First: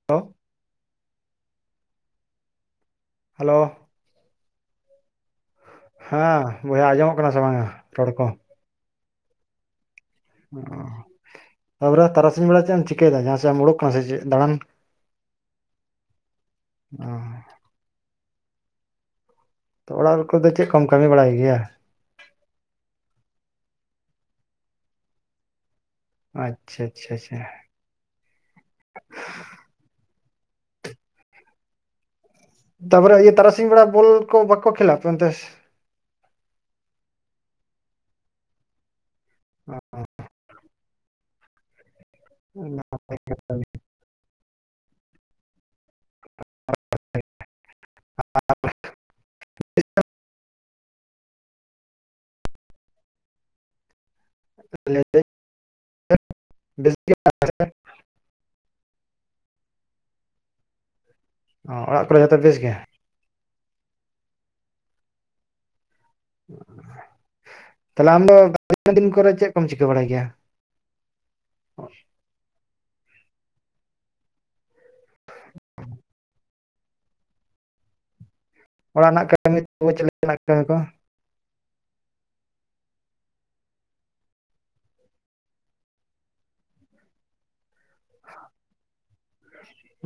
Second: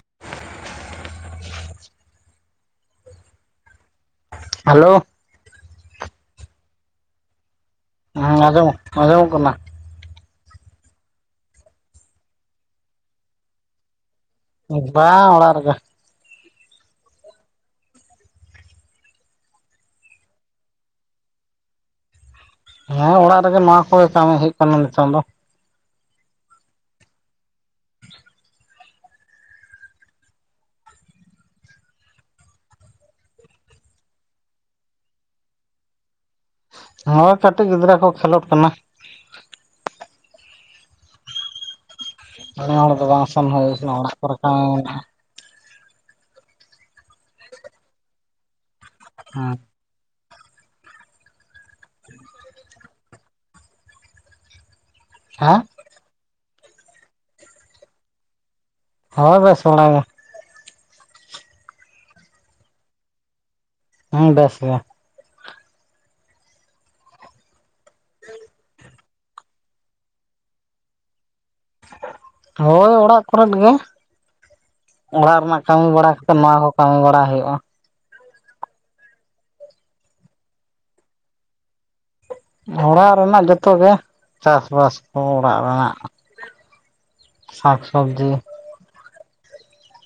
[unintelligible] Hello hello ᱦᱮᱸ ᱵᱚᱭᱦᱟ ᱟᱸᱡᱚᱢᱚᱜ ᱠᱟᱱᱟ ᱥᱮ ᱵᱟᱝᱟ? ᱨᱚᱲ ᱠᱚ? ᱦᱮᱸ ᱟᱸᱡᱚᱢᱚᱜ ᱟᱸᱡᱚᱢᱚᱜ ᱠᱟᱱᱟ᱾ ᱚ ᱛᱟᱯᱚᱨᱮ ᱛᱟᱨᱟᱥᱤᱧ ᱵᱮᱲᱟ ᱪᱮᱜ ᱮᱢ ᱪᱤᱠᱟᱹᱭᱮᱫᱟ ᱡᱟᱦᱟ ᱥᱮᱢ ᱩᱰᱩᱠ ᱠᱟᱱᱟ ᱥᱮ ᱪᱮᱜ ᱫᱟᱬᱟᱱ? ᱵᱟ ᱚᱲᱟᱜ ᱨᱮᱜᱮ᱾ ᱚ ᱛᱚ ᱚᱲᱟᱜ ᱠᱚᱫᱚ ᱪᱮᱜ ᱠᱚᱢ ᱠᱟᱹᱢᱤ ᱵᱟᱲᱟᱭ ᱜᱮᱭᱟ? ᱦᱮᱸ ᱚᱲᱟᱜ ᱨᱮᱜᱮ ᱱᱚᱣᱟ ᱠᱚᱜᱮ ᱠᱟᱹᱢᱤ ᱦᱩᱭᱩᱜ ᱠᱟᱱᱟ ᱱᱤᱛᱚᱝ ᱫᱚ᱾ ᱟᱪᱪᱷᱟ ᱟᱪᱪᱷᱟ ᱟᱪᱪᱷᱟ [inaudible] ᱛᱟᱯᱚᱨᱮ ᱤᱭᱟᱹ ᱛᱟᱨᱟᱥᱤᱝ ᱵᱮᱲᱟ ᱵᱚᱞ ᱠᱚ ᱵᱟᱠᱚ ᱠᱷᱮᱞᱟ ᱟᱯᱮ ᱚᱱᱛᱮᱥ? ᱦᱳᱭ ᱠᱟᱹᱴᱤᱡ ᱜᱤᱫᱽᱨᱟᱹ ᱠᱚ ᱠᱷᱮᱞᱳᱰ ᱠᱟᱱᱟ᱾ [inaudible] ᱱᱮ ᱦᱚᱲ ᱫᱚ ᱵᱟᱝ ᱥᱮᱱ ᱦᱩᱭ ᱠᱟᱱᱟ ᱚᱲᱟᱜ ᱠᱚᱨᱮ ᱜᱮ ᱦᱮᱸ [unintelligible] [inaudible] ᱞᱟᱹᱭ ᱫᱟᱹᱧ ᱦᱮᱸ [unintelligible] ᱵᱤᱥ ᱦᱳᱭ ᱵᱮᱥ ᱵᱟᱲᱟᱜᱮ᱾ ᱚ ᱚᱲᱟᱜ ᱠᱚᱨᱮ ᱡᱚᱛᱚ ᱵᱮᱥ ᱜᱮ? ᱦᱮᱸ ᱵᱮᱥ ᱜᱮ᱾ ᱛᱟᱦᱞᱮ ᱟᱢ ᱫᱚ [unintelligible] ᱫᱤᱱ ᱠᱚᱨᱮ ᱪᱮᱜ ᱠᱚᱢ ᱪᱤᱠᱟᱹ ᱵᱟᱲᱟᱭ ᱜᱮᱭᱟ? ᱦᱳᱭ ᱚᱲᱟᱜ ᱠᱚᱨᱮᱫ ᱜᱮ ᱚᱲᱟᱜ ᱨᱮᱱᱟᱜ ᱠᱟᱹᱢᱤ ᱵᱟᱲᱟ ᱠᱟᱛᱮ ᱱᱚᱣᱟ ᱦᱚ ᱵᱟᱝ ᱵᱟᱲᱟᱭ ᱦᱩᱭᱩᱜᱼᱟ᱾ ᱚᱲᱟᱜ ᱨᱮᱱᱟᱜ [unintelligible] ᱪᱮᱫ ᱠᱟᱹᱢᱤ ᱠᱚ? ᱚᱲᱟᱜ ᱨᱮᱱᱟᱜ ᱡᱚᱛᱚ ᱜᱮ ᱪᱟᱥᱵᱟᱥ ᱠᱚ ᱚᱲᱟᱜ ᱨᱮᱱᱟᱜ᱾ ᱥᱟᱠ ᱥᱚᱵᱽᱡᱤ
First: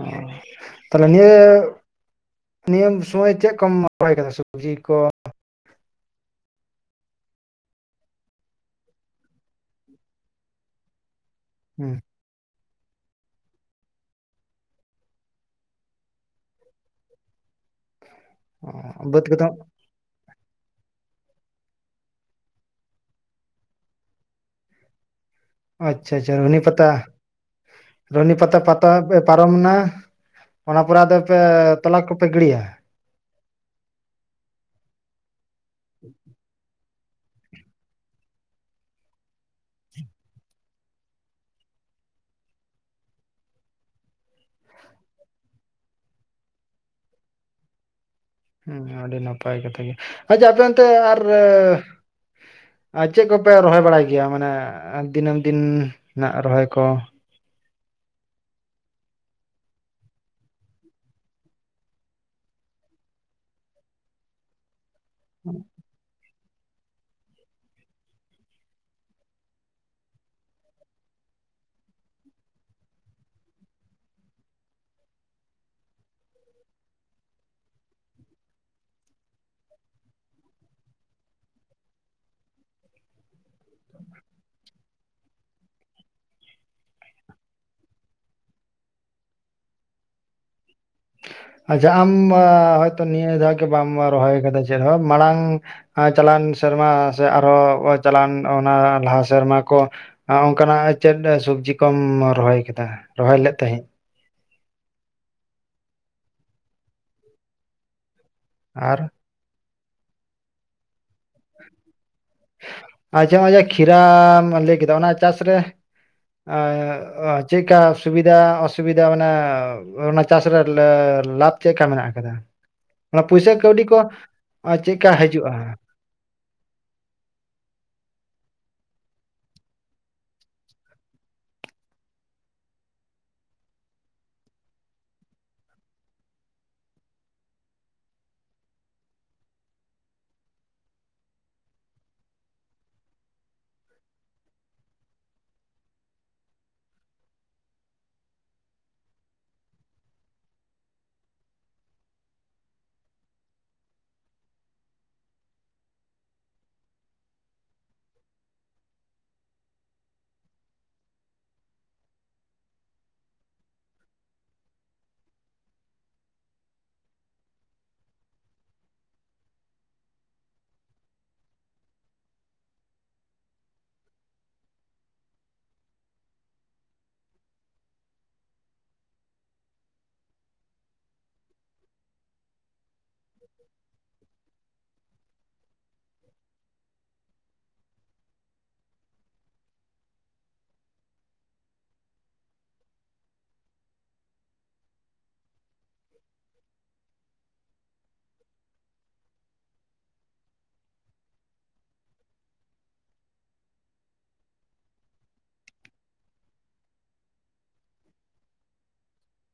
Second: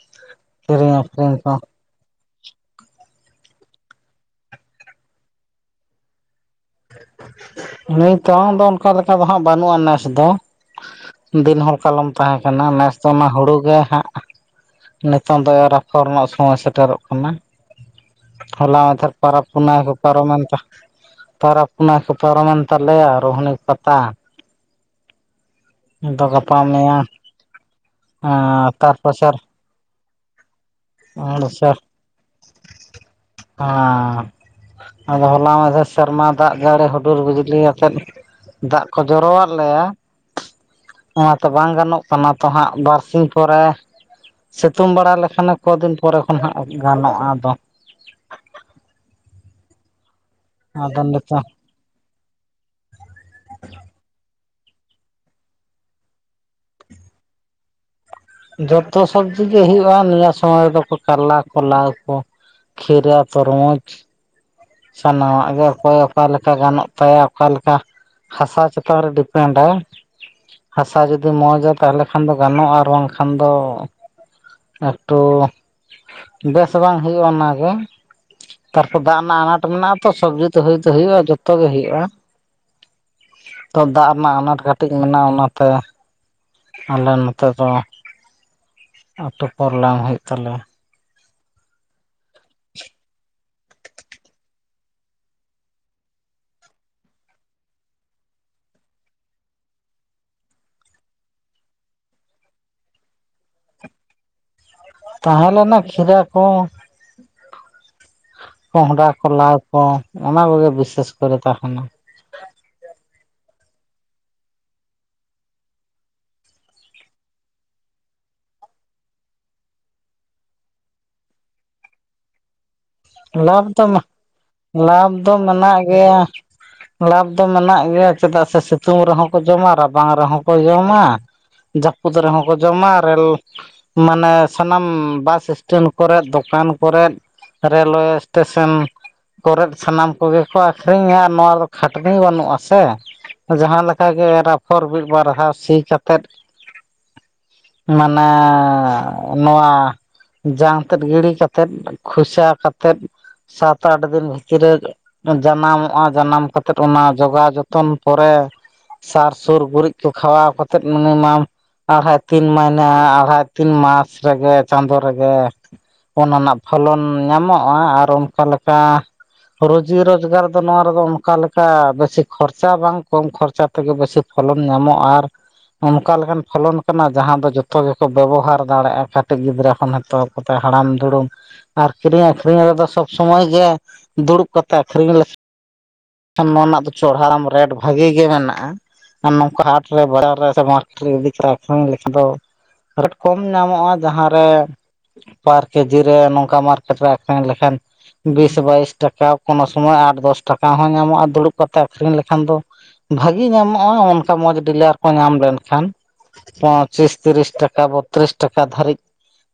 ᱚ ᱠᱤᱨᱤᱧ ᱛᱟᱦᱞᱮ ᱱᱤᱭᱟᱹ ᱟᱹᱠᱷᱨᱤᱧ ᱠᱚ ᱱᱤᱭᱟᱹ ᱥᱚᱢᱚᱭ ᱪᱮᱜ ᱠᱚᱢ ᱨᱚᱦᱚᱭ ᱠᱟᱫᱟ ᱥᱚᱵᱡᱤ ᱠᱚ? ᱱᱤᱛᱚᱝ ᱫᱚ ᱚᱱᱠᱟ ᱞᱮᱠᱟ ᱫᱚᱦᱟᱸᱜ ᱵᱟᱹᱱᱩᱜᱼᱟ ᱱᱮᱥ ᱫᱚ᱾ ᱫᱤᱱ ᱦᱚᱞ ᱦᱩᱸ ᱠᱟᱞᱚᱢ ᱛᱟᱦᱮᱸ ᱠᱟᱱᱟ, ᱱᱮᱥ ᱫᱚ ᱚᱱᱟ ᱦᱩᱲᱩ ᱜᱮ ᱦᱟᱸᱜ ᱱᱤᱛᱚᱝ ᱫᱚ ᱮᱨ ᱟᱯᱷᱚᱨ ᱨᱮᱱᱟᱜ ᱥᱚᱢᱚᱭ ᱥᱮᱴᱮᱨᱚᱜ ᱠᱟᱱᱟ᱾ ᱚ, ᱦᱚᱞᱟ ᱢᱟᱫᱷᱮᱨ ᱵᱟᱹᱫᱽ ᱠᱚᱫᱚ ᱯᱟᱨᱚᱵᱽ ᱯᱩᱱᱟᱭ ᱠᱚ ᱯᱟᱨᱚᱢᱮᱱ ᱛᱮ᱾ ᱛᱟᱨᱟᱯ ᱚᱱᱟ ᱠᱚ ᱯᱟᱨᱚᱢᱮᱱ ᱛᱟᱞᱮᱭᱟ ᱟᱨ ᱨᱚᱦᱚᱱᱤ ᱯᱟᱛᱟ᱾ ᱟᱪᱪᱷᱟ ᱟᱫᱚ ᱟᱪᱪᱷᱟ ᱜᱟᱯᱟ ᱨᱚᱱᱤ ᱯᱟᱛᱟ ᱢᱮᱭᱟᱝ ᱨᱚᱦᱱᱤ ᱯᱟᱛᱟ ᱯᱟᱛᱟ ᱛᱟᱨ ᱯᱟᱥᱮᱨ ᱯᱟᱨᱚᱢᱱᱟ᱾ ᱚᱱᱟ ᱯᱚᱨᱮ ᱟᱫᱚ ᱯᱮ ᱛᱚᱞᱟ ᱠᱚᱯᱮ ᱜᱤᱲᱤᱭᱟ? ᱟᱸ ᱟᱫᱚ ᱦᱚᱞᱟ ᱢᱟᱫᱷᱮᱨ ᱥᱮᱨᱢᱟ ᱫᱟᱜ ᱡᱟᱹᱲᱤ ᱦᱩᱰᱩᱨ ᱵᱩᱤᱡᱽᱞᱤ ᱟᱛᱮᱫ ᱫᱟᱜ ᱠᱚ ᱡᱚᱨᱚᱣᱟᱫ ᱞᱮᱭᱟ᱾ ᱱᱚᱣᱟ ᱛᱚ ᱵᱟᱝ ᱜᱟᱱᱚᱜ ᱠᱟᱱᱟ ᱛᱚ ᱦᱟᱸᱜ ᱵᱟᱨᱥᱤᱧ ᱯᱚᱨᱮ ᱥᱤᱛᱩᱝ ᱵᱟᱲᱟ ᱞᱮᱠᱷᱟᱱᱮ ᱠᱚᱫᱤᱱ ᱯᱚᱨᱮ ᱠᱷᱚᱱ ᱦᱟᱸᱜ ᱜᱟᱱᱚᱜᱼᱟ ᱟᱫᱚ᱾ ᱦᱮᱸ ᱟᱹᱰᱤ ᱱᱟᱯᱟᱭ ᱠᱟᱛᱷᱟ ᱜᱮ ᱟᱪᱪᱷᱟ ᱟᱯᱮ ᱮᱱᱛᱮ ᱟᱫᱚ ᱟᱨ ᱱᱤᱛᱚᱜ ᱟᱨ ᱪᱮᱜ ᱠᱚᱯᱮ ᱨᱚᱦᱚᱭ ᱵᱟᱲᱟᱭ ᱜᱮᱭᱟ ᱢᱟᱱᱮ ᱫᱤᱱᱟᱹᱢ ᱫᱤᱱ ᱱᱟᱜ ᱨᱚᱦᱚᱭ ᱠᱚ? ᱡᱚᱛᱚ ᱥᱚᱵᱡᱤ ᱜᱮ ᱦᱳᱭᱳᱜᱼᱟ ᱱᱤᱭᱟᱹ ᱥᱚᱢᱚᱭ ᱨᱮᱫᱚ ᱠᱚ ᱠᱟᱨᱞᱟ ᱠᱚ ᱞᱟᱣ ᱠᱚ ᱠᱷᱤᱨᱟ ᱛᱚᱨᱢᱩᱡᱽ ᱥᱟᱱᱟᱢᱟᱜ ᱜᱮ ᱚᱠᱚᱭ ᱚᱠᱟ ᱞᱮᱠᱟ ᱜᱟᱱᱚᱜ ᱛᱟᱭᱟ ᱚᱠᱟ ᱞᱮᱠᱟ ᱦᱟᱥᱟ ᱪᱮᱛᱟᱱ ᱨᱮ ᱰᱤᱯᱮᱱᱰᱟᱭ ᱦᱟᱥᱟ ᱡᱩᱫᱤ ᱢᱚᱡᱟ ᱛᱟᱦᱚᱞᱮ ᱠᱷᱟᱱ ᱫᱚ ᱜᱟᱱᱚᱜᱼᱟ ᱟᱨ ᱵᱟᱝᱠᱷᱟᱱ ᱫᱚ ᱮᱠᱴᱩ ᱵᱮᱥ ᱵᱟᱝ ᱦᱩᱭᱩᱜᱼᱟ ᱚᱱᱟᱜᱮ ᱛᱟᱨᱯᱚᱨ ᱫᱟᱜ ᱨᱮᱱᱟᱜ ᱟᱱᱟᱴ ᱯᱟᱴ ᱢᱮᱱᱟᱜᱼᱟ ᱛᱚ ᱥᱚᱵᱡᱤ ᱫᱚ ᱦᱩᱭ ᱫᱚ ᱦᱩᱭᱩᱜᱼᱟ ᱡᱚᱛᱚ ᱜᱮ ᱦᱩᱭᱩᱜᱼᱟ ᱾ ᱛᱚ ᱫᱟᱜ ᱨᱮᱱᱟᱜ ᱟᱱᱟᱴ ᱠᱟᱹᱴᱤᱡ ᱢᱮᱱᱟᱜᱼᱟ ᱚᱱᱟᱛᱮ ᱟᱞᱮ ᱱᱚᱛᱮ ᱫᱚ ᱟᱹᱛᱩ ᱯᱚᱨ ᱞᱟᱝ ᱦᱩᱭᱩᱜ ᱛᱟᱞᱮᱭᱟ ᱾ ᱟᱪᱷᱟ ᱟᱢ ᱦᱚᱭᱛᱚ ᱱᱤᱭᱟᱹ ᱫᱷᱟᱣ ᱜᱮ ᱵᱟᱢ ᱨᱚᱦᱚᱭ ᱟᱠᱟᱫᱟ ᱪᱮᱫᱦᱚᱸ ᱢᱟᱲᱟᱝ ᱾ ᱪᱟᱞᱟᱣ ᱮᱱ ᱥᱮᱨᱢᱟ ᱥᱮ ᱟᱨᱚ ᱪᱟᱞᱟᱱ ᱚᱱᱟ ᱞᱟᱦᱟ ᱥᱮᱨᱢᱟ ᱠᱚ ᱚᱱᱠᱟᱱᱟᱜ ᱪᱮᱫ ᱥᱚᱵᱡᱤ ᱠᱚᱢ ᱨᱚᱦᱚᱭ ᱠᱮᱫᱟ ᱨᱚᱦᱚᱭ ᱞᱮᱫ ᱛᱟᱦᱮᱸᱫ ᱛᱟᱦᱮᱸ ᱞᱮᱱᱟ ᱠᱷᱤᱨᱟ ᱠᱚ ᱠᱚᱦᱚᱸᱰᱟ ᱟᱨ ᱠᱚᱞᱟ ᱠᱚ ᱚᱱᱟ ᱠᱚᱜᱮ ᱵᱤᱥᱮᱥ ᱠᱚᱨᱮ ᱛᱟᱦᱮᱱᱟ ᱾ ᱢᱟᱡᱷᱮ ᱢᱟᱡᱷᱮ ᱠᱷᱤᱨᱟᱢ ᱞᱟᱹᱭ ᱠᱮᱫᱟ ᱚᱱᱟ ᱪᱟᱥ ᱨᱮ ᱪᱮᱫᱠᱟ ᱥᱩᱵᱤᱫᱟ ᱚᱥᱩᱵᱤᱫᱟ ᱢᱟᱱᱮ ᱚᱱᱟ ᱪᱟᱥ ᱨᱮ ᱞᱟᱵᱷ ᱪᱮᱫ ᱞᱮᱠᱟ ᱢᱮᱱᱟᱜ ᱟᱠᱟᱫᱟ ᱾ ᱚᱱᱟ ᱯᱩᱭᱥᱟᱹ ᱞᱟᱵᱷ ᱠᱟᱹᱣᱰᱤ ᱫᱚ ᱠᱚ ᱟᱨ ᱪᱮᱫᱠᱟ ᱞᱟᱵᱷ ᱫᱚ ᱦᱤᱡᱩᱜᱼᱟ ᱾ ᱢᱮᱱᱟᱜ ᱜᱮᱭᱟ [inaudible] ᱞᱟᱵᱷ ᱫᱚ ᱢᱮᱱᱟᱜ ᱜᱮᱭᱟ ᱪᱮᱫᱟᱜ ᱥᱮ ᱥᱤᱛᱩᱝ ᱨᱮᱦᱚᱸ ᱠᱚ ᱡᱚᱢᱟ ᱨᱟᱵᱟᱝ ᱨᱮᱦᱚᱸ ᱠᱚ ᱡᱚᱢᱟ ᱾ ᱡᱟᱹᱯᱩᱫ ᱨᱮᱦᱚᱸ ᱠᱚ ᱡᱚᱢᱟ [unintelligible] ᱢᱟᱱᱮ ᱥᱟᱱᱟᱢ ᱵᱟᱥ ᱥᱴᱮᱱᱰ ᱠᱚᱨᱮ ᱫᱚᱠᱟᱱ ᱠᱚᱨᱮ ᱨᱮᱞᱳᱣᱮ ᱥᱴᱮᱥᱚᱱ ᱠᱚᱨᱮᱫ ᱥᱟᱱᱟᱢ ᱠᱚᱜᱮ ᱠᱚ ᱟᱹᱠᱷᱨᱤᱧᱟ ᱟᱨ ᱱᱚᱣᱟ ᱫᱚ ᱠᱷᱟᱹᱴᱱᱤ ᱵᱟᱹᱱᱩᱜᱼᱟ ᱥᱮ ᱡᱟᱦᱟᱸᱞᱮᱠᱟᱜᱮ ᱮᱨᱟᱯᱷᱚᱲ [unintelligible] ᱢᱤᱫ ᱵᱟᱨᱟ ᱥᱤ ᱠᱟᱛᱮᱜ ᱢᱟᱱᱮ ᱱᱚᱣᱟ ᱡᱟᱝ ᱛᱮᱫ ᱜᱤᱰᱤ ᱠᱟᱛᱮᱫ ᱠᱷᱩᱥᱟ ᱠᱟᱛᱮᱫ ᱥᱟᱛ ᱟᱴ ᱫᱤᱱ ᱵᱷᱤᱛᱨᱤ ᱨᱮ ᱡᱟᱱᱟᱢᱚᱜᱼᱟ ᱡᱟᱱᱟᱢ ᱠᱟᱛᱮᱫ ᱚᱱᱟ ᱡᱚᱜᱟᱣ ᱡᱚᱛᱚᱱ ᱯᱚᱨᱮ ᱥᱟᱨ ᱥᱩᱨ ᱜᱩᱨᱤᱡ ᱠᱚ ᱠᱷᱟᱣᱟᱣ ᱠᱟᱛᱮ ᱢᱤᱱᱤᱢᱟᱢ ᱟᱲᱦᱟᱭ ᱛᱤᱱ ᱢᱟᱭᱱᱟᱹ ᱟᱲᱦᱟᱭ ᱛᱤᱱ ᱢᱟᱥ ᱨᱮᱜᱮ ᱪᱟᱸᱫᱳ ᱨᱮᱜᱮ ᱚᱱᱟ ᱨᱮᱱᱟᱜ ᱯᱷᱚᱞᱚᱱ ᱧᱟᱢᱚᱜᱼᱟ ᱟᱨ ᱚᱱᱠᱟ ᱞᱮᱠᱟ ᱾ ᱨᱩᱡᱤ ᱨᱳᱡᱽᱜᱟᱨ ᱫᱚ ᱱᱚᱣᱟ ᱨᱮᱫᱚ ᱚᱱᱠᱟ ᱞᱮᱠᱟ ᱵᱮᱥᱤ ᱠᱷᱚᱨᱪᱟ ᱵᱟᱝ ᱠᱚᱢ ᱠᱷᱚᱨᱪᱟ ᱾ ᱛᱮᱜᱮ ᱵᱮᱥᱤ ᱯᱷᱚᱞᱚᱱ ᱧᱟᱢᱚᱜᱼᱟ ᱟᱨ ᱾ ᱚᱱᱠᱟ ᱞᱮᱠᱟᱱ ᱯᱷᱚᱞᱚᱱ ᱠᱟᱱᱟ ᱡᱟᱦᱟᱸ ᱫᱚ ᱡᱚᱛᱚ ᱜᱮᱠᱚ ᱵᱮᱵᱚᱦᱟᱨ ᱫᱟᱲᱮᱭᱟᱜᱼᱟ ᱠᱟᱹᱴᱤᱡ ᱜᱤᱫᱽᱨᱟᱹ ᱠᱷᱚᱱ ᱱᱤᱛᱚᱜ ᱦᱟᱲᱟᱢ ᱫᱩᱲᱩᱢ ᱟᱨ ᱠᱤᱨᱤᱧ ᱟᱹᱠᱷᱨᱤᱧ ᱨᱮᱫᱚ ᱥᱚᱵ ᱥᱚᱢᱚᱭ ᱜᱮ ᱫᱩᱲᱩᱵ ᱠᱟᱛᱮ ᱟᱠᱷᱨᱤᱧ ᱞᱮ ᱱᱚᱣᱟ ᱨᱮᱱᱟᱜ ᱫᱚ ᱪᱚᱲᱦᱟᱢ [unintelligible] ᱨᱮᱴ ᱵᱷᱟᱜᱤ ᱜᱮ ᱢᱮᱱᱟᱜᱼᱟ ᱟᱨ ᱱᱚᱝᱠᱟ ᱦᱟᱴᱨᱮ ᱵᱟᱡᱟᱨ ᱨᱮ ᱥᱮ ᱢᱟᱴ ᱨᱮ ᱤᱫᱤ ᱠᱟᱛᱮ ᱟᱠᱷᱨᱤᱧ ᱞᱮᱠᱷᱟᱱ ᱫᱚ ᱨᱮᱴ ᱠᱚᱢ ᱧᱟᱢᱚᱜᱼᱟ ᱡᱟᱦᱟᱸᱨᱮ ᱵᱟᱨ ᱠᱮᱡᱤ ᱨᱮ ᱱᱚᱝ ᱚᱱᱠᱟ ᱢᱟᱨᱠᱮᱴ ᱨᱮ ᱟᱠᱷᱨᱤᱧ ᱞᱮᱠᱷᱟᱱ ᱵᱤᱥ ᱵᱟᱭᱤᱥ ᱴᱟᱠᱟ ᱠᱚᱱᱳ ᱥᱚᱢᱚᱭ ᱟᱴ ᱫᱚᱥ ᱴᱟᱠᱟ ᱦᱚᱸ ᱧᱟᱢᱚᱜᱼᱟ ᱫᱩᱲᱩᱵ ᱠᱟᱛᱮ ᱟᱠᱷᱨᱤᱧ ᱞᱮᱠᱷᱟᱱ ᱫᱚ ᱵᱷᱟᱜᱤ ᱧᱟᱢᱚᱜᱼᱟ ᱚᱱᱠᱟ ᱢᱚᱸᱡᱽ ᱰᱤᱞᱟᱨ ᱠᱚ ᱧᱟᱢ ᱞᱮᱱᱠᱷᱟᱱ ᱯᱚᱪᱤᱥ ᱛᱤᱨᱤᱥ ᱴᱟᱠᱟ ᱵᱚᱛᱛᱨᱤᱥ ᱴᱟᱠᱟ ᱫᱷᱟᱹᱨᱤᱡ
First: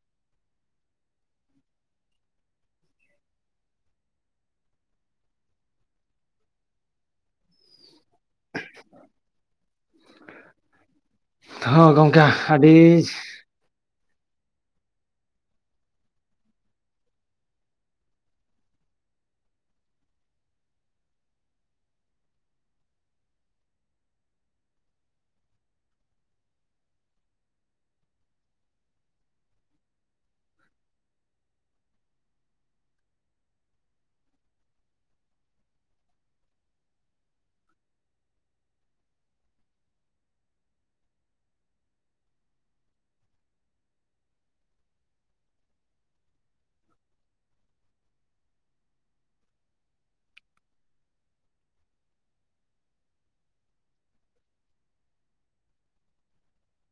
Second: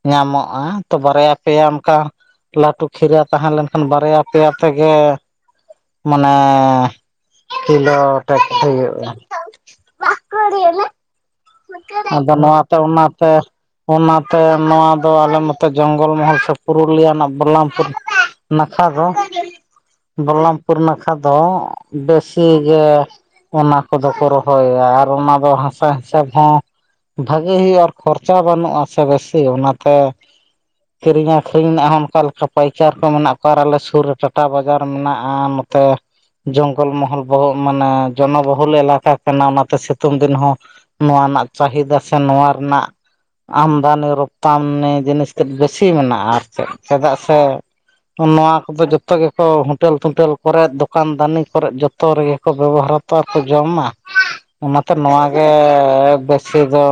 ᱧᱟᱢᱚᱜᱼᱟ ᱛᱚ ᱵᱟᱨᱭᱟ ᱯᱮᱭᱟᱢ ᱾ ᱞᱟᱹᱴᱩ ᱠᱷᱤᱨᱟᱹ ᱛᱟᱦᱮᱸ ᱞᱮᱱᱠᱷᱟᱱ ᱵᱟᱨᱭᱟ ᱯᱮᱭᱟ ᱛᱮᱜᱮ ᱢᱟᱱᱮ ᱠᱤᱞᱳ [unintelligible] ᱦᱩᱭᱩᱜᱼᱟ [unintelligible] ᱦᱚᱸ ᱜᱚᱝᱠᱮ ᱟᱫᱚ ᱱᱚᱣᱟ ᱛᱮ ᱟᱹᱰᱤ ᱚᱱᱟ ᱛᱮ ᱚᱱᱟ ᱛᱮ ᱱᱚᱣᱟ ᱫᱚ ᱟᱞᱮ ᱱᱚᱛᱮ ᱡᱚᱝᱜᱚᱞ ᱢᱚᱦᱚᱞ ᱥᱮ ᱯᱩᱨᱩᱞᱤᱭᱟ ᱨᱮᱱᱟᱜ ᱵᱚᱨᱞᱟᱢᱯᱩᱨ ᱱᱟᱠᱷᱟ ᱫᱚ ᱵᱚᱞᱞᱟᱢᱯᱩᱨ ᱱᱟᱠᱷᱟ ᱫᱚ ᱵᱮᱥᱤ ᱜᱮ ᱚᱱᱟ ᱠᱚᱫᱚ ᱠᱚ ᱨᱚᱦᱚᱭᱟ ᱟᱨ ᱚᱱᱟ ᱫᱚ ᱦᱟᱥᱟ ᱾ [unintelligible] ᱵᱷᱟᱜᱮ ᱦᱩᱭᱩᱜᱼᱟ ᱟᱨ ᱠᱷᱚᱨᱪᱟ ᱵᱟᱹᱱᱩᱜᱼᱟ ᱥᱮ ᱵᱮᱥᱤ ᱚᱱᱟᱛᱮ ᱠᱤᱨᱤᱧ ᱟᱹᱠᱷᱨᱤᱧ ᱨᱮᱱᱟᱜ ᱦᱚᱸ ᱚᱱᱠᱟ ᱞᱮᱠᱟ ᱯᱟᱭᱠᱟᱨ ᱠᱚ ᱢᱮᱱᱟᱜ ᱠᱚᱣᱟ ᱟᱨ ᱟᱞᱮ ᱥᱩᱨ ᱨᱮ ᱴᱟᱴᱟ ᱵᱟᱡᱟᱨ ᱢᱮᱱᱟᱜᱼᱟ ᱛᱮ ᱡᱚᱝᱜᱚᱞ ᱢᱚᱦᱚᱞ ᱵᱚᱦᱚᱜ ᱢᱟᱱᱮ ᱡᱚᱱᱚ ᱵᱚᱦᱩᱞ ᱮᱞᱟᱠᱟ ᱠᱟᱱᱟ ᱚᱱᱟ ᱛᱮ ᱥᱤᱛᱩᱝ ᱫᱤᱱ ᱦᱚᱸ ᱱᱚᱣᱟ ᱨᱮᱱᱟᱜ ᱪᱟᱦᱤᱫᱟ ᱥᱮ ᱱᱚᱣᱟ ᱨᱮᱱᱟᱜ ᱟᱢᱫᱟᱱᱤ ᱨᱚᱯᱛᱟᱱᱤ ᱡᱤᱱᱤᱥ ᱛᱮᱫ ᱵᱮᱥᱤ ᱢᱮᱱᱟᱜᱼᱟ ᱟᱨ ᱪᱮᱫ ᱪᱮᱫᱟᱜ ᱥᱮ ᱱᱚᱣᱟ ᱠᱚᱫᱚ ᱡᱚᱛᱚ ᱜᱮᱠᱚ ᱦᱳᱴᱮᱞ ᱛᱳᱴᱮᱞ ᱠᱚᱨᱮ ᱫᱚᱠᱟᱱ ᱫᱟᱹᱱᱤ ᱠᱚᱨᱮ ᱡᱚᱛᱚ ᱡᱚᱛᱚ ᱨᱮᱜᱮ ᱠᱚ ᱵᱮᱵᱚᱦᱟᱨ ᱛᱚ ᱟᱨ ᱠᱚ ᱡᱚᱢᱟ ᱚᱱᱟᱛᱮ ᱱᱚᱣᱟ ᱜᱮ ᱵᱮᱥᱤ ᱫᱚ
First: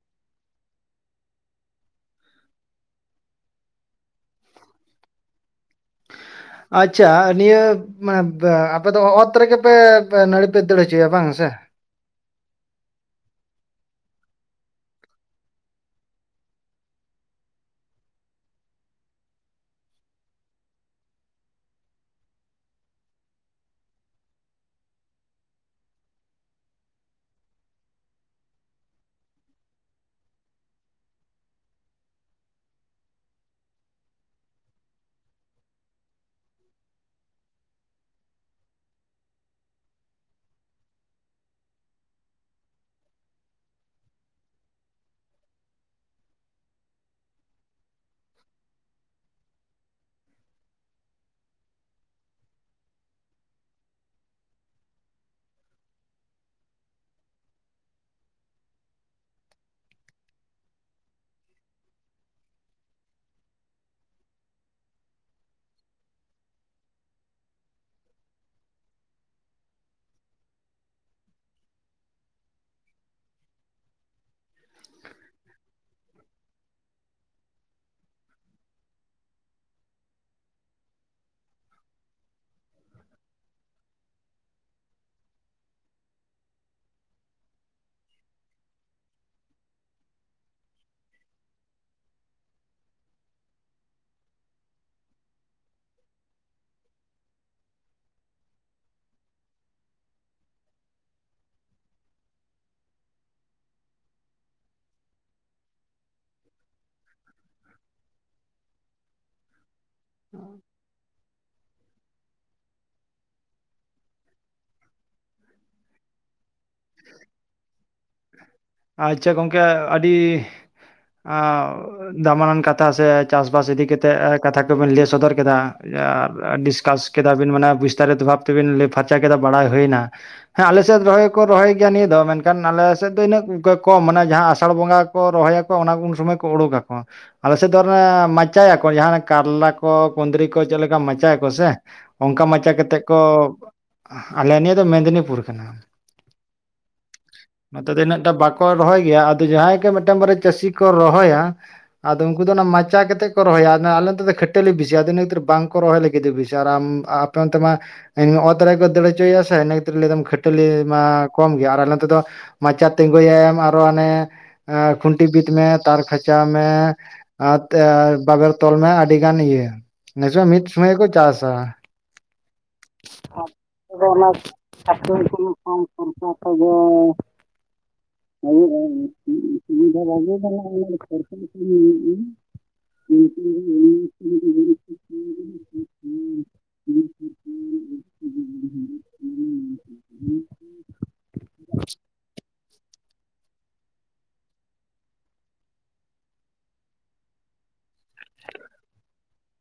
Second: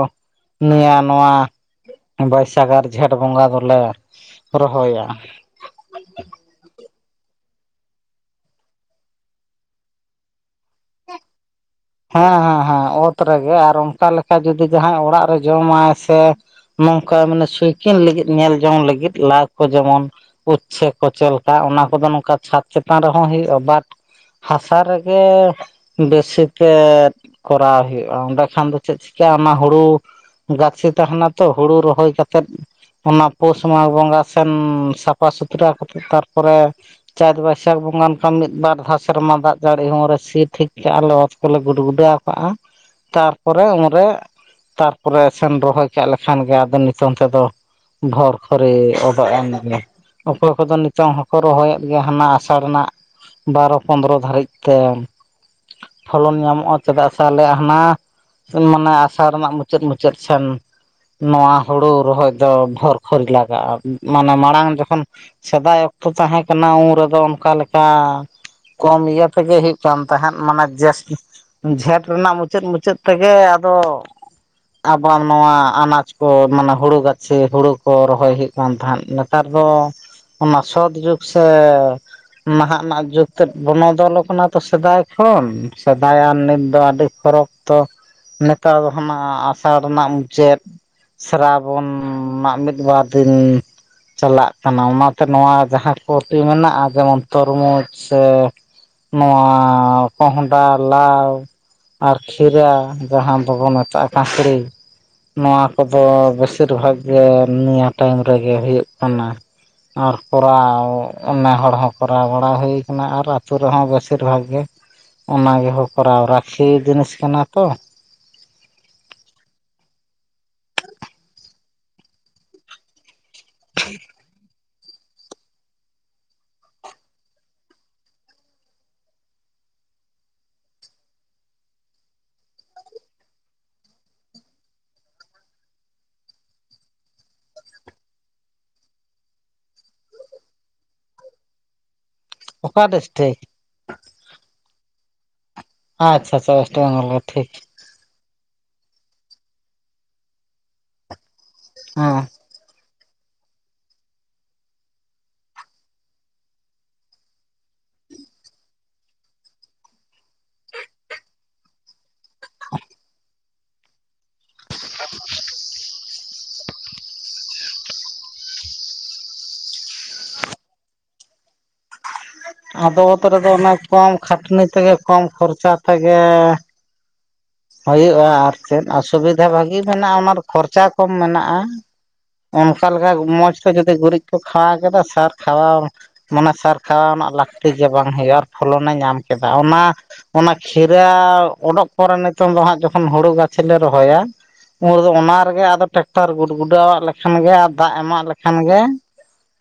ᱱᱤᱭᱟᱹ ᱱᱚᱣᱟ ᱵᱟᱹᱭᱥᱟᱜᱽ ᱟᱨ ᱡᱷᱮᱸᱴ ᱵᱚᱸᱜᱟ ᱫᱚᱞᱮ ᱨᱚᱦᱚᱭᱟ ᱟᱪᱪᱷᱟ ᱱᱤᱭᱟᱹ ᱢᱟᱱᱮ ᱟᱯᱮ ᱫᱚ ᱚᱛ ᱨᱮᱜᱮ ᱯᱮ ᱱᱟᱹᱲᱤ ᱯᱮ ᱫᱟᱹᱲ ᱦᱚᱪᱚᱭᱟ ᱵᱟᱝ ᱥᱮ ᱦᱮᱸ ᱦᱮᱸ ᱦᱮᱸ ᱚᱛ ᱨᱮᱜᱮ ᱟᱨ ᱚᱱᱠᱟ ᱞᱮᱠᱟ ᱡᱩᱫᱤ ᱡᱟᱦᱟᱸᱭ ᱚᱲᱟᱜ ᱨᱮ ᱡᱚᱢᱟᱭ ᱥᱮ ᱱᱚᱝᱠᱟ ᱢᱟᱱᱮ ᱥᱩᱭᱠᱤᱱ ᱞᱟᱹᱜᱤᱫ ᱧᱮᱞ ᱡᱚᱝ ᱞᱟᱹᱜᱤᱫ [unintelligible] ᱠᱚ ᱡᱮᱢᱚᱱ ᱩᱪᱪᱷᱮ ᱠᱚ ᱪᱮᱫ ᱞᱮᱠᱟ ᱚᱱᱟ ᱠᱚᱫᱚ ᱱᱚᱝᱠᱟ ᱪᱷᱟᱛ ᱪᱮᱛᱟᱱ ᱨᱮᱦᱚᱸ ᱦᱩᱭᱩᱜᱼᱟ ᱵᱟᱴᱼᱼ ᱦᱟᱥᱟ ᱨᱮᱜᱮ ᱵᱮᱥᱤ ᱠᱷᱮᱛ ᱠᱚᱨᱟᱣ ᱦᱩᱭᱩᱜ-ᱟ ᱚᱸᱰᱮ ᱠᱷᱟᱱ ᱫᱚ ᱪᱮᱫ ᱪᱤᱠᱟᱹ ᱚᱱᱟ ᱦᱳᱲᱳ ᱜᱟᱹᱪᱷᱤ ᱛᱟᱦᱮᱱᱟ ᱛᱚ ᱦᱳᱲᱳ ᱨᱚᱦᱚᱭ ᱠᱟᱛᱮᱜ ᱚᱱᱟ ᱯᱳᱥ ᱢᱟᱜᱽ ᱵᱚᱸᱜᱟ ᱥᱮᱱ ᱥᱟᱯᱷᱟ ᱥᱩᱛᱷᱨᱟᱹ ᱠᱟᱛᱮᱜ ᱛᱟᱨᱯᱚᱨᱮ ᱪᱟᱹᱛ ᱵᱟᱹᱭᱥᱟᱹᱠᱷ ᱵᱚᱸᱜᱟᱱ ᱠᱷᱟᱱ ᱢᱤᱫ ᱵᱟᱨ ᱫᱷᱟᱣ ᱥᱮᱨᱢᱟ ᱫᱟᱜ ᱡᱟᱹᱲᱤ ᱦᱚᱸ ᱨᱮ ᱥᱤ ᱴᱷᱤᱠ ᱠᱟᱜ-ᱟ ᱞᱮ ᱚᱛ ᱠᱚᱞᱮ ᱜᱩᱰ ᱜᱩᱰᱟᱣ ᱠᱟᱜ-ᱟ ᱛᱟᱨᱯᱚᱨᱮ ᱩᱱᱨᱮ ᱛᱟᱨᱯᱚᱨᱮ ᱥᱮᱱ ᱨᱚᱦᱚᱭ ᱠᱟᱜ ᱞᱮᱠᱷᱟᱱ ᱜᱮ ᱟᱫᱚ ᱱᱤᱛᱚᱝ ᱛᱮᱫᱚ ᱵᱷᱚᱨ ᱠᱷᱚᱨᱮ ᱚᱰᱚᱜ ᱮᱱᱜᱮ ᱚᱠᱚᱭ ᱠᱚᱫᱚ ᱱᱤᱛᱚᱝ ᱦᱚᱠᱚ ᱨᱚᱦᱚᱭᱮᱫ ᱜᱮᱭᱟ ᱦᱟᱱᱟ ᱟᱥᱟᱲ ᱨᱮᱱᱟᱜ ᱵᱟᱨᱚ ᱯᱚᱸᱫᱨᱚ ᱫᱷᱟᱹᱨᱤᱡ ᱛᱮ ᱯᱷᱚᱞᱚᱱ ᱧᱟᱢᱚᱜ-ᱟ ᱪᱮᱫᱟᱜ ᱥᱮ ᱟᱞᱮᱭᱟᱜ ᱦᱟᱱᱟ ᱢᱟᱱᱮ ᱟᱥᱟᱲ ᱨᱮᱱᱟᱜ ᱢᱩᱪᱟᱹᱫ ᱢᱩᱪᱟᱹᱫ ᱥᱮᱱ ᱱᱚᱣᱟ ᱦᱳᱲᱳ ᱨᱚᱦᱚᱭ ᱫᱚ ᱵᱷᱚᱨ ᱠᱷᱚᱨᱤ ᱞᱟᱜᱟᱜ-ᱟ ᱢᱟᱱᱮ ᱢᱟᱲᱟᱝ ᱡᱚᱠᱷᱚᱱ ᱥᱮᱫᱟᱭ ᱚᱠᱛᱚ ᱛᱟᱦᱮ ᱠᱟᱱᱟ ᱩᱱ ᱨᱮᱫᱚ ᱚᱱᱠᱟ ᱞᱮᱠᱟ ᱠᱚᱢ ᱤᱭᱟᱹ ᱛᱮᱜᱮ ᱦᱩᱭᱩᱜ ᱠᱟᱱ ᱛᱟᱦᱮᱫ ᱢᱟᱱᱮ ᱡᱟᱹᱥᱛᱤ ᱡᱷᱮᱸᱴ ᱨᱮᱱᱟᱜ ᱢᱩᱪᱟᱹᱫ ᱢᱩᱪᱟᱹᱫ ᱛᱮᱜᱮ ᱟᱫᱚ ᱟᱵᱟᱨ ᱱᱚᱣᱟ ᱟᱱᱟᱡᱽ ᱠᱚ ᱢᱟᱱᱮ ᱦᱳᱲᱳ ᱜᱟᱹᱪᱷᱤ ᱦᱳᱲᱳ ᱠᱚ ᱨᱚᱦᱚᱭ ᱦᱩᱭᱩᱜ ᱠᱟᱱᱟ ᱠᱟᱱ ᱛᱟᱦᱮᱸᱫ ᱱᱮᱛᱟᱨ ᱫᱚ ᱚᱱᱟ ᱥᱚᱛ ᱡᱩᱜᱽ ᱥᱮ ᱱᱟᱦᱟᱜ ᱨᱮᱱᱟᱜ ᱡᱩᱜ ᱛᱮᱫ ᱵᱚᱱᱚᱫᱚᱞᱚᱜ ᱠᱟᱱᱟ ᱛᱚ ᱥᱮᱫᱟᱭ ᱠᱷᱚᱱ ᱥᱮᱫᱟᱭ ᱟᱨ ᱱᱤᱛ ᱫᱚ ᱟᱹᱰᱤ ᱯᱷᱚᱨᱚᱠ ᱛᱮ ᱱᱮᱛᱟᱨ ᱫᱚ ᱦᱟᱱᱟᱜ ᱟᱥᱟᱲ ᱨᱮᱱᱟᱜ ᱢᱩᱪᱟᱹᱫ ᱥᱨᱟᱵᱚᱱ [unintelligible] ᱢᱤᱫ ᱵᱟᱨ ᱫᱤᱱ ᱪᱟᱞᱟᱜ ᱠᱟᱱᱟ ᱚᱱᱟᱛᱮ ᱱᱚᱣᱟ ᱡᱟᱦᱟᱸ ᱠᱚ ᱴᱤ ᱢᱮᱱᱟᱜ-ᱟ ᱡᱮᱢᱚᱱ ᱛᱚᱨᱢᱩᱡᱽ ᱥᱮ ᱱᱚᱣᱟ ᱠᱚᱸᱦᱼᱼ ᱰᱟ ᱞᱟᱣ ᱟᱨ ᱠᱷᱤᱨᱟ ᱡᱟᱦᱟᱸ ᱫᱚᱵᱚᱱ ᱢᱮᱛᱟᱜ-ᱟ ᱠᱟᱠᱲᱤ ᱱᱚᱣᱟ ᱠᱚᱫᱚ ᱵᱮᱥᱤᱨ ᱵᱷᱟᱜᱽ ᱜᱮ ᱱᱤᱭᱟᱹ ᱴᱟᱭᱤᱢ ᱨᱮᱜᱮ ᱦᱩᱭᱩᱜ ᱠᱟᱱᱟ ᱟᱨ ᱠᱚᱨᱟᱣ ᱚᱱᱟ ᱦᱚᱲ ᱦᱚᱸ ᱠᱚᱨᱟᱣ ᱵᱟᱲᱟ ᱦᱩᱭᱩᱜ ᱟᱨ ᱟᱹᱛᱳ ᱨᱮᱦᱚᱸ ᱵᱮᱥᱤᱨ ᱵᱷᱟᱜᱽ ᱜᱮ ᱚᱱᱟ ᱜᱮᱦᱚᱸ ᱠᱚᱨᱟᱣ ᱨᱟᱠᱷᱤ ᱡᱤᱱᱤᱥ ᱠᱟᱱᱟ ᱛᱚ ᱟᱪᱪᱷᱟ ᱜᱚᱢᱠᱮ ᱟᱹᱰᱤ ᱫᱟᱢᱟᱱᱟᱱ ᱠᱟᱛᱷᱟ ᱥᱮ ᱪᱟᱥᱵᱟᱥ ᱤᱫᱤ ᱠᱟᱛᱮᱜ ᱠᱟᱛᱷᱟ ᱠᱚᱵᱤᱱ ᱞᱟᱹᱭ ᱥᱚᱫᱚᱨ ᱠᱮᱫᱟ ᱟᱨ ᱰᱤᱥᱠᱟᱥ ᱠᱮᱫᱟ ᱵᱤᱱ ᱢᱟᱱᱮ ᱵᱤᱥᱛᱟᱨᱤᱛ ᱵᱷᱟᱵᱽᱼᱼ ᱛᱮᱵᱤᱱ ᱞᱟᱹᱭ ᱯᱷᱟᱨᱪᱟ ᱠᱮᱫᱟ ᱵᱟᱲᱟᱭ ᱦᱩᱭᱱᱟ ᱦᱮ ᱟᱞᱮᱥᱮᱫ ᱨᱚᱦᱚᱭ ᱠᱚ ᱨᱚᱦᱚᱭ ᱜᱮᱭᱟ ᱱᱤᱭᱟᱹ ᱫᱚ ᱢᱮᱱᱠᱷᱟᱱ ᱟᱞᱮ ᱥᱮᱼᱼ ᱥᱮᱫ ᱫᱚ ᱤᱱᱟᱹᱜ ᱠᱚᱢ ᱢᱟᱱᱮ ᱡᱟᱦᱟ ᱟᱥᱟᱲ ᱵᱚᱸᱜᱟ ᱠᱚ ᱨᱚᱦᱚᱭ ᱟᱠᱚ ᱚᱱᱟ ᱩᱱ ᱥᱚᱢᱚᱭ ᱠᱚ ᱩᱰᱩᱠ ᱟᱠᱚ ᱟᱞᱮ ᱥᱮᱫ ᱫᱚ ᱢᱟᱪᱟᱭᱟᱠᱚ ᱡᱟᱦᱟᱸ ᱠᱟᱨᱞᱟ ᱠᱚ ᱠᱩᱸᱫᱽᱨᱤ ᱠᱚ ᱪᱮᱫ ᱞᱮᱠᱟ ᱢᱟᱪᱟᱭᱟᱠᱚ ᱥᱮ ᱚᱱᱠᱟ ᱢᱟᱪᱟ ᱚᱠᱟ ᱠᱟᱛᱮᱫ ᱠᱚ ᱰᱤᱥᱴᱤᱠ ᱟᱞᱮ ᱱᱤᱭᱟᱹ ᱫᱚ ᱢᱮᱫᱽᱱᱤᱯᱩᱨ ᱠᱟᱱᱟ ᱟᱪᱪᱷᱟ ᱟᱪᱷᱟ ᱚᱭᱮᱥᱴ ᱵᱮᱝᱚᱞ ᱴᱷᱤᱠ ᱱᱚᱛᱮ ᱫᱚ ᱤᱱᱟᱹᱜᱴᱟ ᱵᱟᱠᱚ ᱨᱚᱦᱚᱭ ᱜᱮᱭᱟ ᱟᱫᱚ ᱡᱟᱦᱟᱭ ᱠᱚ ᱢᱤᱫᱴᱟᱝ ᱵᱟᱨᱭᱟ ᱪᱟᱹᱥᱤ ᱠᱚ ᱨᱚᱦᱚᱭᱟ ᱟᱫᱚ ᱦᱮᱸ ᱩᱱᱠᱩ ᱫᱚ ᱚᱱᱟ ᱢᱟᱪᱟ ᱠᱟᱛᱮᱫ ᱠᱚ ᱨᱚᱦᱭᱟ ᱟᱞᱮ ᱱᱚᱛᱮ ᱫᱚ ᱠᱷᱟᱹᱴᱟᱹᱞᱤ ᱵᱤᱥᱤᱭᱟ ᱤᱱᱟᱹ ᱠᱷᱟᱹᱛᱤᱨ ᱵᱟᱝᱠᱚ ᱨᱚᱦᱚᱭ ᱞᱟᱹᱜᱤᱫ ᱵᱤᱥᱤ ᱟᱨ ᱟᱢ ᱟᱯᱮ ᱚᱱᱛᱮ ᱢᱟ ᱚᱛ ᱨᱮ ᱠᱚ ᱫᱟᱹᱲ ᱦᱚᱪᱚᱭᱮᱭᱟ ᱥᱮ ᱤᱱᱟᱹ ᱠᱷᱟᱹᱛᱤᱨ ᱞᱟᱹᱭ ᱫᱟ ᱠᱷᱟᱹᱴᱟᱹᱞᱤ ᱢᱟ ᱠᱚᱢ ᱜᱮᱭᱟ ᱟᱨᱞᱮ ᱱᱚᱛᱮ ᱫᱚ ᱢᱟᱪᱟ ᱛᱤᱸᱜᱩᱭᱟᱭ ᱟᱨᱚ ᱮ ᱠᱷᱩᱱᱴᱤ ᱵᱤᱫ ᱢᱮ ᱢᱟᱪᱟᱣ ᱢᱮ ᱟᱨ ᱵᱟᱵᱮᱨ ᱛᱚᱞ ᱢᱮ ᱟᱹᱰᱤ ᱜᱟᱱ ᱤᱭᱟᱹ ᱱᱤᱡᱩᱢ ᱢᱤᱫ ᱥᱚᱢᱚᱭ ᱠᱚ ᱪᱟᱥᱟ ᱟᱫᱚ ᱚᱛ ᱨᱮᱫᱚ ᱚᱱᱟ ᱠᱚᱢ ᱚᱱᱟᱪ ᱠᱷᱟᱴᱱᱤ ᱛᱮᱜᱮ ᱠᱚᱢ ᱠᱷᱚᱨᱪᱟ ᱛᱮᱜᱮ ᱦᱩᱭᱩᱜ-ᱟ ᱟᱨ ᱪᱮᱫ ᱚᱥᱩᱵᱤᱫᱷᱟ ᱵᱷᱟᱹᱜᱤ ᱢᱮᱱᱟᱜ-ᱟ ᱚᱱᱟ ᱠᱷᱚᱨᱪᱟ ᱠᱚᱢ ᱢᱮᱱᱟᱜ-ᱟ ᱚᱱᱠᱟ ᱞᱮᱠᱟ ᱢᱚᱡᱽ ᱛᱮ ᱡᱩᱫᱤ ᱜᱩᱨᱤᱡ ᱠᱚ ᱠᱷᱟᱣᱟ ᱠᱮᱫᱟ ᱥᱟᱨ ᱠᱷᱟᱣᱟ ᱢᱟᱱᱮ ᱥᱟᱨ ᱠᱷᱟᱣᱟ ᱨᱮᱱᱟᱜ ᱞᱟᱹᱠᱛᱤ ᱡᱮ ᱵᱟᱝ ᱦᱩᱭᱩᱜ-ᱟ ᱟᱨ ᱯᱷᱚᱞᱚᱱᱮ ᱧᱟᱢ ᱠᱮᱫᱟ ᱚᱱᱟ ᱚᱱᱟ ᱠᱷᱤᱨᱟᱹ ᱚᱰᱳᱠ ᱚᱨᱮ ᱱᱤᱛᱚᱝ ᱫᱚ ᱦᱟᱜ ᱡᱚᱠᱷᱚᱱ ᱦᱩᱲᱩ ᱜᱟᱪᱷᱤ ᱞᱮ ᱨᱚᱦᱚᱭᱟ ᱩᱱᱫᱚ ᱚᱱᱟ ᱨᱮᱜᱮ ᱟᱫᱚ ᱴᱨᱟᱠᱴᱟᱨ ᱜᱩᱰ ᱜᱩᱰᱟᱣ ᱟᱜ ᱞᱮᱠᱷᱟᱱ ᱜᱮ ᱟᱨ ᱫᱟᱜ ᱮᱢᱟᱜ ᱞᱮᱠᱷᱟᱱ ᱜᱮ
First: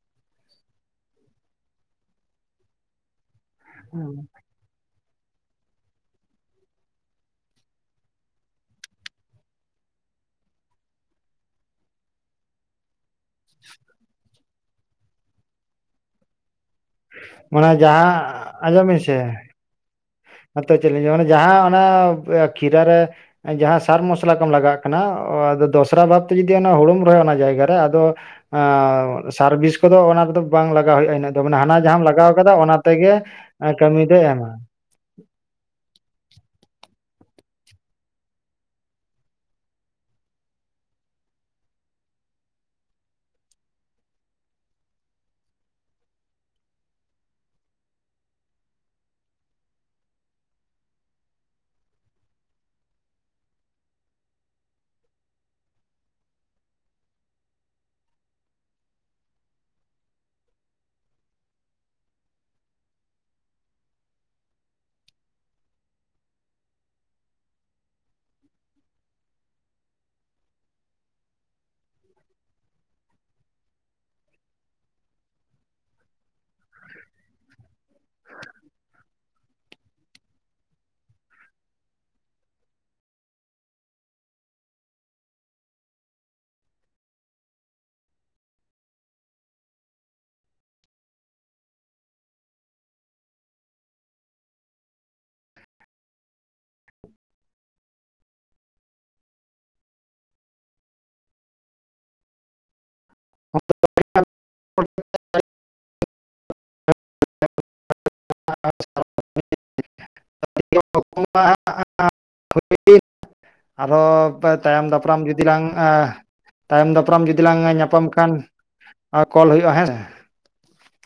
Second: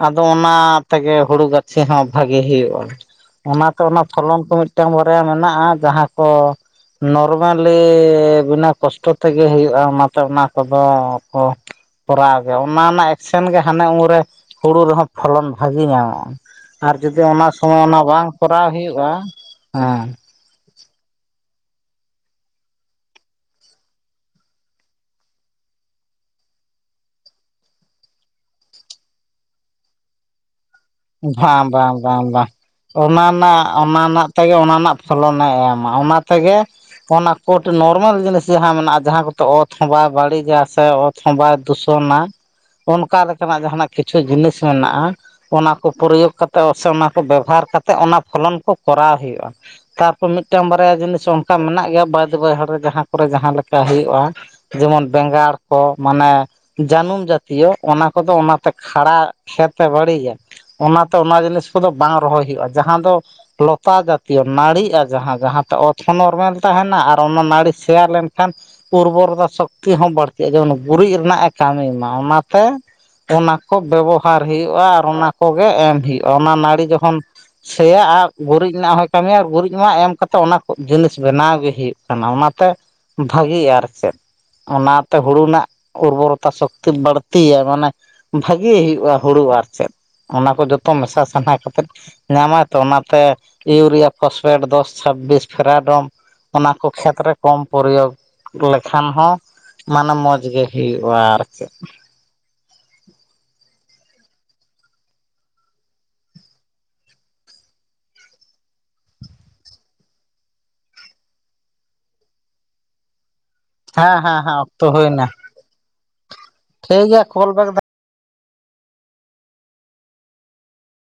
ᱟᱫᱚ ᱚᱱᱟ ᱛᱮᱜᱮ ᱦᱩᱲᱩ ᱜᱟᱹᱪᱷᱤ ᱦᱚ ᱵᱷᱟᱜᱤ ᱦᱩᱭᱩᱜ-ᱟ ᱚᱱᱟᱛᱮ ᱚᱱᱟ ᱯᱷᱚᱞᱚᱱ ᱠᱚ ᱢᱤᱫᱴᱟᱝ ᱵᱟᱨᱭᱟ ᱢᱮᱱᱟᱜᱼᱟ ᱡᱟᱦᱟᱸ ᱠᱚ ᱱᱚᱨᱢᱟᱞᱤ ᱵᱤᱱᱟᱹ ᱠᱚᱥᱴᱚ ᱛᱮᱜᱮ ᱦᱩᱭᱩᱜᱼᱟ ᱚᱱᱟᱛᱮ ᱚᱱᱟ ᱠᱚᱫᱚ ᱠᱚ ᱠᱚᱨᱟᱣ ᱜᱮ ᱚᱱᱟ ᱨᱮᱱᱟᱜ ᱮᱠᱥᱮᱱ ᱜᱮ ᱦᱟᱱᱮ ᱩᱱᱨᱮ ᱦᱩᱲᱩ ᱨᱮᱦᱚᱸ ᱯᱷᱚᱞᱚᱱ ᱵᱷᱟᱹᱜᱤ ᱧᱟᱢᱚᱜᱼᱟ ᱟᱨ ᱡᱩᱫᱤ ᱚᱱᱟ ᱢᱟᱱᱮ ᱥᱚᱢᱚᱭ ᱚᱱᱟ ᱡᱟᱦᱟᱸ ᱵᱟᱝ ᱠᱚᱨᱟᱣ ᱟᱸᱡᱚᱢ ᱵᱤᱱ ᱦᱩᱭᱩᱜᱼᱟ ᱥᱮ ᱦᱮᱸ [unintelligible] ᱢᱟᱱᱮ ᱡᱟᱦᱟᱸ ᱚᱱᱟ ᱠᱷᱤᱨᱟ ᱨᱮ ᱡᱟᱦᱟᱸ ᱥᱟᱨ ᱢᱚᱥᱞᱟ ᱠᱚᱢ ᱞᱟᱜᱟᱜ ᱠᱟᱱᱟᱫᱚ ᱫᱚᱥᱨᱟ ᱵᱷᱟᱵᱛᱮ ᱡᱩᱫᱤ ᱚᱱᱟ ᱦᱩᱲᱩᱢ ᱨᱚᱦᱚᱭ ᱚᱱᱟ ᱡᱟᱭᱜᱟᱨᱮ ᱟᱫᱚ ᱥᱟᱨ ᱵᱤᱥ ᱠᱚᱫᱚ ᱚᱱᱟ ᱨᱮᱫᱚ ᱵᱟᱝ ᱞᱟᱜᱟᱣ ᱦᱩᱭᱩᱜᱼᱟ ᱤᱱᱟᱹᱜ ᱫᱚ ᱢᱟᱱᱮ ᱵᱟᱝ ᱦᱟᱱᱟ ᱵᱟᱝ ᱡᱟᱦᱟᱢ ᱵᱟᱝ ᱞᱟᱜᱟᱣ ᱵᱟᱝ ᱠᱟᱫᱟ ᱚᱱᱟ ᱛᱮᱜᱮ ᱨᱮᱱᱟᱜ ᱚᱱᱟ ᱠᱟᱹᱢᱤ ᱫᱚᱭ ᱨᱮᱱᱟᱜ ᱮᱢᱟ ᱛᱮᱜᱮ ᱚᱱᱟ ᱨᱮᱱᱟᱜ ᱯᱷᱚᱞᱚᱱᱮ ᱮᱢᱟ ᱚᱱᱟ ᱛᱮᱜᱮ ᱚᱱᱟ ᱠᱚᱴᱤᱡ ᱱᱚᱨᱢᱮᱞ ᱡᱤᱱᱤᱥ ᱡᱟᱦᱟᱸ ᱢᱮᱱᱟᱜᱼᱟ ᱡᱟᱦᱟᱸ ᱠᱚᱫᱚ ᱚᱛ ᱦᱚᱸ ᱵᱟᱭ ᱵᱟᱹᱲᱤᱡᱟ ᱥᱮ ᱚᱛ ᱦᱚᱸ ᱵᱟᱭ ᱫᱩᱥᱚᱱᱟ ᱚᱱᱠᱟ ᱞᱮᱠᱟᱱᱟᱜ ᱡᱟᱦᱟᱱᱟᱜ ᱠᱤᱪᱷᱩ ᱡᱤᱱᱤᱥ ᱢᱮᱱᱟᱜ-ᱟ ᱚᱱᱟ ᱠᱚ ᱯᱨᱚᱭᱳᱜᱽ ᱠᱟᱛᱮ ᱥᱮ ᱚᱱᱟ ᱠᱚ ᱵᱮᱵᱚᱦᱟᱨ ᱠᱟᱛᱮ ᱚᱱᱟ ᱯᱷᱚᱞᱚᱱ ᱠᱚ ᱠᱚᱨᱟᱣ ᱦᱩᱭᱩᱜ-ᱟ ᱛᱟᱨᱯᱚᱨ ᱢᱤᱫᱴᱟᱝ ᱵᱟᱨᱭᱟ ᱡᱤᱱᱤᱥ ᱚᱱᱠᱟ ᱢᱮᱱᱟᱜ ᱜᱮᱭᱟ ᱵᱟᱹᱫ ᱵᱟᱹᱭᱦᱟᱹᱲ ᱨᱮ ᱡᱟᱦᱟᱸ ᱠᱚᱨᱮ ᱡᱟᱦᱟᱸ ᱞᱮᱠᱟ ᱦᱩᱭᱩᱜᱼᱟ ᱡᱮᱢᱚᱱ ᱵᱮᱸᱜᱟᱲ ᱠᱚ ᱢᱟᱱᱮ ᱡᱟᱹᱱᱩᱢ ᱡᱟᱹᱛᱤᱭᱚ ᱚᱱᱟ ᱠᱚᱫᱚ ᱚᱱᱟᱛᱮ ᱠᱷᱟᱲᱟ ᱠᱷᱮᱛ ᱮ ᱵᱟᱹᱲᱤᱡᱟ ᱚᱱᱟᱛᱮ ᱚᱱᱟ ᱡᱤᱱᱤᱥ ᱠᱚᱫᱚ ᱵᱟᱝ ᱨᱚᱦᱚᱭ ᱦᱩᱭᱩᱜᱼᱟ ᱡᱟᱦᱟᱸ ᱫᱚ ᱞᱚᱛᱟ ᱡᱟᱹᱛᱤᱭᱚ ᱱᱟᱹᱲᱤᱜᱼᱟ ᱡᱟᱦᱟᱸ ᱡᱟᱦᱟᱸᱛᱮ ᱚᱛ ᱦᱚᱸ ᱱᱚᱨᱢᱮᱞ ᱛᱟᱦᱮᱱᱟ ᱟᱨ ᱚᱱᱟ ᱱᱟᱹᱲᱤ ᱥᱮᱭᱟ ᱞᱮᱱᱠᱷᱟᱱ ᱩᱨᱵᱚᱨᱛᱟ ᱥᱚᱠᱛᱤ ᱦᱚᱸ ᱵᱟᱹᱲᱛᱤᱜᱼᱟ ᱡᱮᱢᱚᱱ ᱜᱩᱨᱤᱡ ᱨᱮᱱᱟᱜ ᱮ ᱠᱟᱹᱢᱤᱭ ᱢᱟ ᱚᱱᱟᱛᱮ ᱚᱱᱟ ᱠᱚ ᱵᱮᱵᱚᱦᱟᱨ ᱦᱩᱭᱩᱜᱼᱟ ᱟᱨ ᱚᱱᱟ ᱠᱚᱜᱮ ᱮᱢ ᱦᱩᱭᱩᱜᱼᱟ ᱚᱱᱟ ᱱᱟᱹᱲᱤ ᱡᱚᱠᱷᱚᱱ ᱥᱮᱭᱟᱜᱼᱟ ᱜᱩᱨᱤᱡ ᱨᱮᱱᱟᱜ ᱦᱚᱭ ᱠᱟᱹᱢᱤᱭᱟ ᱟᱨ ᱜᱩᱨᱤᱡ ᱢᱟ ᱮᱢ ᱠᱟᱛᱮᱫ ᱚᱱᱟ ᱠᱚ ᱡᱤᱱᱤᱥ ᱵᱮᱱᱟᱣ ᱜᱮ ᱦᱩᱭᱩᱜ ᱠᱟᱱᱟ ᱚᱱᱟᱛᱮ ᱵᱷᱟᱜᱤᱜᱼᱟ ᱟᱨ ᱪᱮᱫ ᱚᱱᱟᱛᱮ ᱦᱩᱲᱩ ᱨᱮᱱᱟᱜ ᱩᱨᱵᱚᱨᱚᱛᱟ ᱥᱚᱠᱛᱤ ᱵᱟᱹᱲᱛᱤᱭᱟ ᱢᱟᱱᱮ ᱵᱷᱟᱜᱮ ᱦᱩᱭᱩᱜᱼᱟ ᱦᱩᱲᱩ ᱟᱨ ᱪᱮᱫ ᱚᱱᱟ ᱠᱚ ᱡᱚᱛᱚ ᱢᱮᱥᱟ ᱥᱟᱦᱟ ᱠᱟᱛᱮᱫ ᱧᱟᱢᱟᱭ ᱛᱚ ᱚᱱᱟᱛᱮ ᱤᱭᱩᱨᱤᱭᱟ ᱯᱷᱚᱥᱯᱷᱮᱴ ᱫᱚᱥ ᱪᱷᱟᱵᱵᱤᱥ ᱯᱷᱮᱨᱟᱰᱚᱢ ᱚᱱᱟ ᱠᱚ ᱠᱷᱮᱛ ᱨᱮ ᱠᱚᱢ ᱯᱨᱚᱭᱳᱜᱽ ᱞᱮᱠᱷᱟᱱ ᱦᱚᱸ ᱢᱟᱱᱮ ᱢᱚᱡᱽ ᱜᱮ ᱦᱩᱭᱩᱜᱼᱟ ᱟᱨ ᱪᱮᱫ [inaudible] [inaudible] [inaudible] [unintelligible] ᱟᱨᱦᱚ ᱦᱮᱸ ᱦᱮᱸ ᱯᱮ ᱦᱮᱸ ᱚᱠᱛᱚ ᱛᱟᱭᱚᱢ ᱦᱩᱭᱱᱟ ᱫᱟᱯᱨᱟᱢ ᱡᱩᱫᱤ ᱞᱟᱝ ᱛᱟᱭᱚᱢ ᱴᱷᱤᱠ ᱫᱟᱯᱨᱟᱢ ᱜᱮᱭᱟ ᱡᱩᱫᱤ ᱠᱚᱞ ᱞᱟᱝ ᱵᱮᱠ ᱧᱟᱯᱟᱢ ᱠᱷᱟᱱ ᱠᱚᱞ ᱦᱩᱭᱩᱜᱼᱟ ᱦᱮᱸᱥᱮ